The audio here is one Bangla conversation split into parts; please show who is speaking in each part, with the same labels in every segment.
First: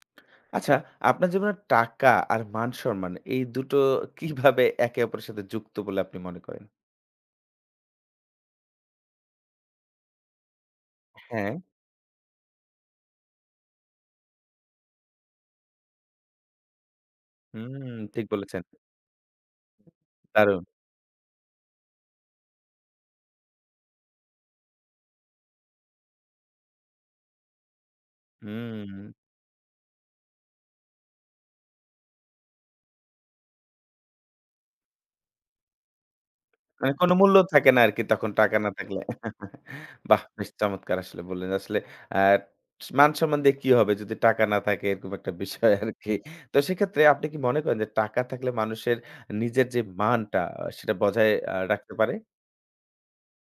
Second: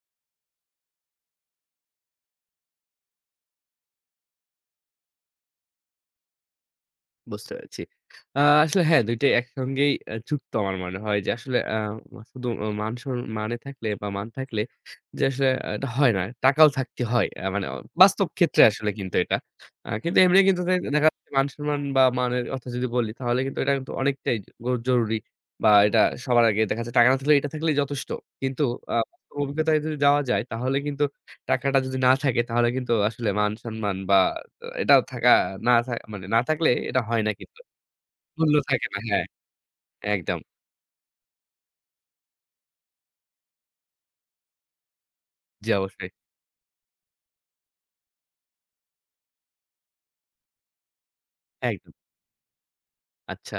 Speaker 1: আচ্ছা আপনার জীবনে টাকা আর মান সম্মান, এই দুটো কীভাবে একে অপরের সাথে যুক্ত বলে আপনি মনে করেন?
Speaker 2: বুঝতে পেরেছি। আ আসলে হ্যাঁ ২ টাই একসঙ্গেই অ্যা যুক্ত আমার মনে হয়। যে
Speaker 1: হ্যাঁ।
Speaker 2: আসলে অ্যা মা শুধু মান সর মানে থাকলে বা মান থাকলে যে আসলে আ এটা হয় না, টাকাও থাকতে হয়। অ্যা মানে
Speaker 1: হুম ঠিক
Speaker 2: বাস্তব ক্ষেত্রে
Speaker 1: বলেছেন।
Speaker 2: আসলে কিন্তু এটা। আ কিন্তু এমনি কিন্তু
Speaker 1: দারুণ।
Speaker 2: দে দেখা যাচ্ছে মান সম্মান বা মানের অর্থে যদি বলি, তাহলে কিন্তু এটা কিন্তু অনেকটাই গ জরুরি, বা এটা সবার আগে। দেখা যায় টাকা না থাকলে এটা থাকলেই যথেষ্ট। কিন্তু আ
Speaker 1: হুম।
Speaker 2: অভিজ্ঞতায় যদি যাওয়া যায় তাহলে কিন্তু টাকাটা যদি না থাকে, তাহলে কিন্তু আসলে মান সম্মান বা অ্যা এটাও থাকা, না থা মানে না থাকলে
Speaker 1: মানে
Speaker 2: এটা
Speaker 1: কোনো
Speaker 2: হয় না
Speaker 1: মূল্য
Speaker 2: কিন্তু।
Speaker 1: থাকে না আরকি তখন
Speaker 2: মূল্য
Speaker 1: টাকা না
Speaker 2: থাকে না,
Speaker 1: থাকলে।
Speaker 2: হ্যাঁ।
Speaker 1: বাহ!
Speaker 2: একদম।
Speaker 1: বেশ চমৎকার আসলে বললেন। আসলে আ স মান সম্মান দিয়ে কি হবে যদি টাকা না থাকে? এরকম একটা
Speaker 2: জী,
Speaker 1: বিষয় আরকি।
Speaker 2: অবশ্যই।
Speaker 1: তো সেক্ষেত্রে আপনি কি মনে করেন যে টাকা থাকলে মানুষের নিজের যে মানটা, সেটা বজায় আ
Speaker 2: একদম।
Speaker 1: রাখতে পারে?
Speaker 2: আচ্ছা।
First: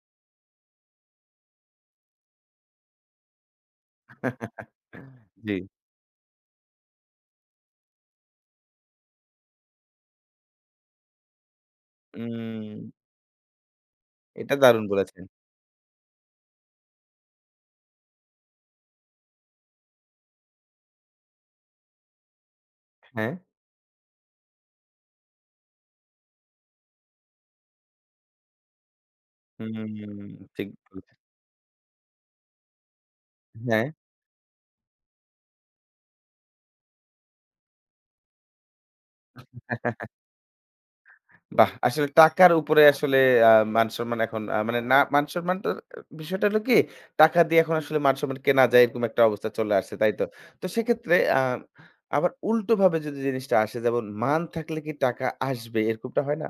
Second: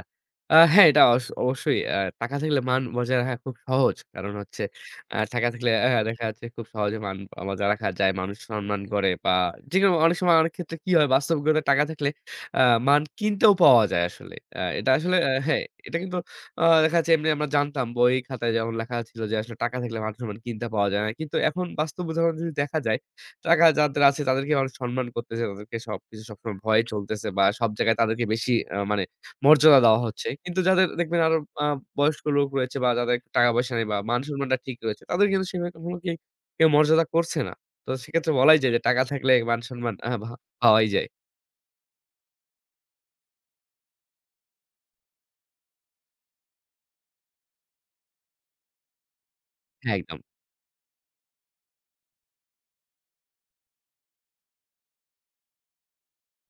Speaker 2: আ হ্যাঁ এটা অশ অবশ্যই। অ্যা টাকা থাকলে মান বজায় রাখা খুব সহজ। কারণ হচ্ছে অ্যা টাকা
Speaker 1: জ্বী।
Speaker 2: থাকলে অ্যা দেখা যাচ্ছে খুব সহজে মান আ বজায় রাখা যায়, মানুষ সম্মান করে বা যেকোন অনেক সময় অনেক ক্ষেত্রে কি হয়? বাস্তব [unintelligible] টাকা থাকলে অ্যা
Speaker 1: উম
Speaker 2: মান কিনতেও পাওয়া যায় আসলে।
Speaker 1: এটা
Speaker 2: অ্যা
Speaker 1: দারুণ
Speaker 2: এটা আসলে
Speaker 1: বলেছেন।
Speaker 2: অ্যা হ্যাঁ এটা কিন্তু অ দেখা যাচ্ছে এমনি আমরা জানতাম বই খাতায় যেমন লেখা ছিল যে আসলে টাকা থাকলে মান সম্মান কিনতে পাওয়া যায় না। কিন্তু এখন বাস্তব উদাহরণ যদি দেখা যায়,
Speaker 1: হ্যাঁ।
Speaker 2: টাকা যাদের আছে তাদেরকে মানুষ সম্মান করতেছে, তাদেরকে সবকিছু সবসময় ভয় চলতেছে বা সব জায়গায় তাদেরকে বেশি আ মানে মর্যাদা
Speaker 1: হুম
Speaker 2: দেওয়া হচ্ছে। কিন্তু
Speaker 1: ঠিক
Speaker 2: যাদের
Speaker 1: বলছে
Speaker 2: দেখবেন আরো আ বয়স্ক লোক রয়েছে বা যাদের টাকা পয়সা নেই
Speaker 1: হ্যাঁ।
Speaker 2: বা মান-সম্মানটা ঠিক রয়েছে তাদের কিন্তু সেভাবে কখনো কি কেউ মর্যাদা করছে না। তো সেক্ষেত্রে বলাই যায় যে টাকা থাকলে মান সম্মান আহ বাহা পাওয়াই যায়।
Speaker 1: বাহ! আসলে টাকার উপরে আসলে আ মান সম্মান এখন আ মানে না মান সম্মান ট বিষয়টা হলো কি? টাকা দিয়ে এখন আসলে মান সম্মান কেনা যায় এরকম একটা অবস্থায় চলে আসছে, তাই
Speaker 2: একদম।
Speaker 1: তো? তো সেক্ষেত্রে আ আবার উল্টোভাবে যদি জিনিসটা আসে? যেমন মান থাকলে কি টাকা আসবে, এরকমটা হয় না?